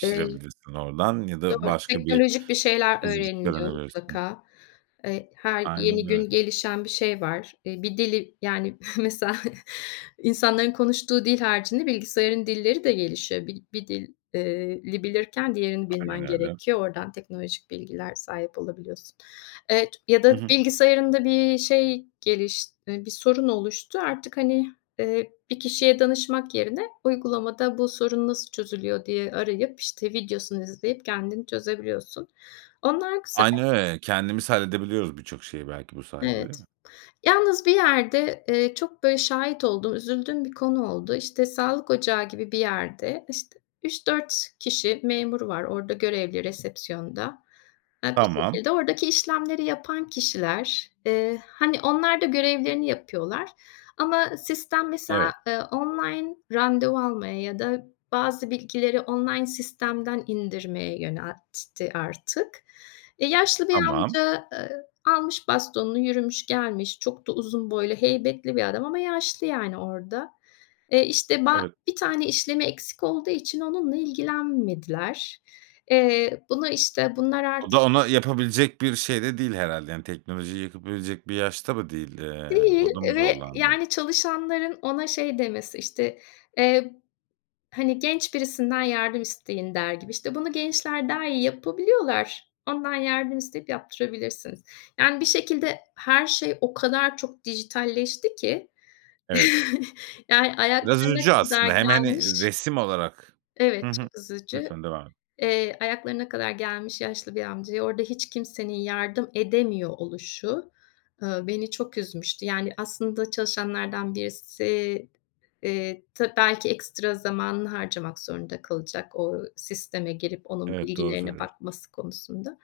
Eee oradan ya da Doğru, başka bir teknolojik bir şeyler öğreniliyor [unintelligible] mutlaka. Eee, her Aynen yeni öyle. gün gelişen bir şey var. Eee, bir dili yani mesela insanların konuştuğu dil haricinde bilgisayarın dilleri de gelişiyor. Bir bir dil eee, li bilirken diğerini Aynen bilmen öyle. gerekiyor. Oradan teknolojik bilgiler sahip olabiliyorsun. Evet, ya Hı da hı. bilgisayarında bir şey geliş eee, bir sorun oluştu; artık, hani, eee, bir kişiye danışmak yerine uygulamada, "Bu sorun nasıl çözülüyor?" diye arayıp, işte, videosunu izleyip kendin çözebiliyorsun. Onlar güze Aynen öyle. Kendimiz halledebiliyoruz birçok şeyi belki bu sayede, Evet. değil mi? Yalnız bir yerde, eee, çok, böyle, şahit olduğum, üzüldüğüm bir konu oldu. İşte sağlık ocağı gibi bir yerde, işte, 3-4 kişi memur var orada görevli resepsiyonda. Ya, bir Tamam. şekilde oradaki işlemleri yapan kişiler, eee, hani, onlar da görevlerini yapıyorlar ama sistem Evet. mesela, eee, online randevu almaya ya da bazı bilgileri online sistemden indirmeye yöneltti artık. E, yaşlı bir Tamam. amca, eee, almış bastonunu yürümüş gelmiş. Çok da uzun boylu, heybetli bir adam ama yaşlı, yani, orada. Eee, işte ba Evet. 1 tane işlemi eksik olduğu için onunla ilgilenmediler. Eee, bunu, işte, bunlar O artık da ona yapabilecek bir şeyde değil herhâlde yani teknolojiyi yapabilecek bir yaşta mı değil? Eee, Değil, orada mı eee, ve zorlandın? yani çalışanların ona şey demesi, işte, eee, hani, "Genç birisinden yardım isteyin." der gibi, işte, "Bunu gençler daha iyi yapabiliyorlar. Ondan yardım isteyip yaptırabilirsiniz." Yani bir şekilde her şey o kadar çok dijitalleşti ki Evet. yani Biraz ayaklarına üzücü kadar aslında. Hem, hani, gelmiş. resim olarak Hı Evet, hı. çok üzücü. Lütfen devam et. Eee, ayaklarına kadar gelmiş yaşlı bir amcaya orada hiç kimsenin yardım edemiyor oluşu, ııı, beni çok üzmüştü. Yani aslında çalışanlardan birisi, eee, ta belki ekstra zamanını harcamak zorunda kalacak o sisteme girip onun Evet, doğru bilgilerine söylüyorsun. bakması konusunda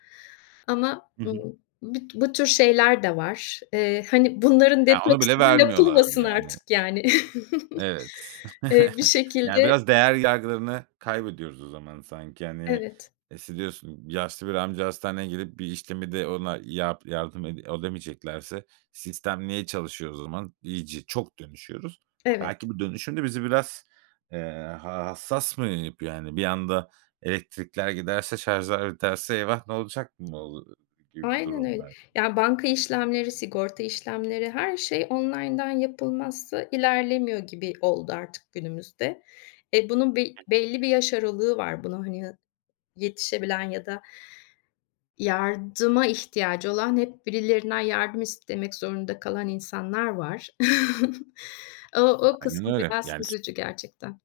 ama, Hı hı. ımm, büt bu tür şeyler de var. Eee, hani bunların Ya, onu bile detoksu da vermiyorlardı, yapılmasın yani. artık, yani. Evet. Eee, bir Yani şekilde biraz değer yargılarını kaybediyoruz o zaman sanki, hani. Evet. İşte, diyorsun: "Yaşlı bir amca hastaneye gelip bir işlemi de ona yap yardım ede edemeyeceklerse sistem niye çalışıyor o zaman?" İyice, çok dönüşüyoruz. Evet. Belki bu dönüşüm de bizi biraz, eee, ha hassas mı yapıyor? Yani bir anda elektrikler giderse şarjlar biterse, "Eyvah! Ne olacak?" mı olu gibi bir Aynen durum öyle. var. Ya, banka işlemleri, sigorta işlemleri, her şey online'dan yapılmazsa ilerlemiyor gibi oldu artık günümüzde. E, bunun bir Hı hı. belli bir yaş aralığı var buna, hani, hı yetişebilen ya da yardıma ihtiyacı olan, hep birilerinden yardım istemek zorunda kalan insanlar var. O o Aynen kısmı öyle, biraz yani s üzücü gerçekten.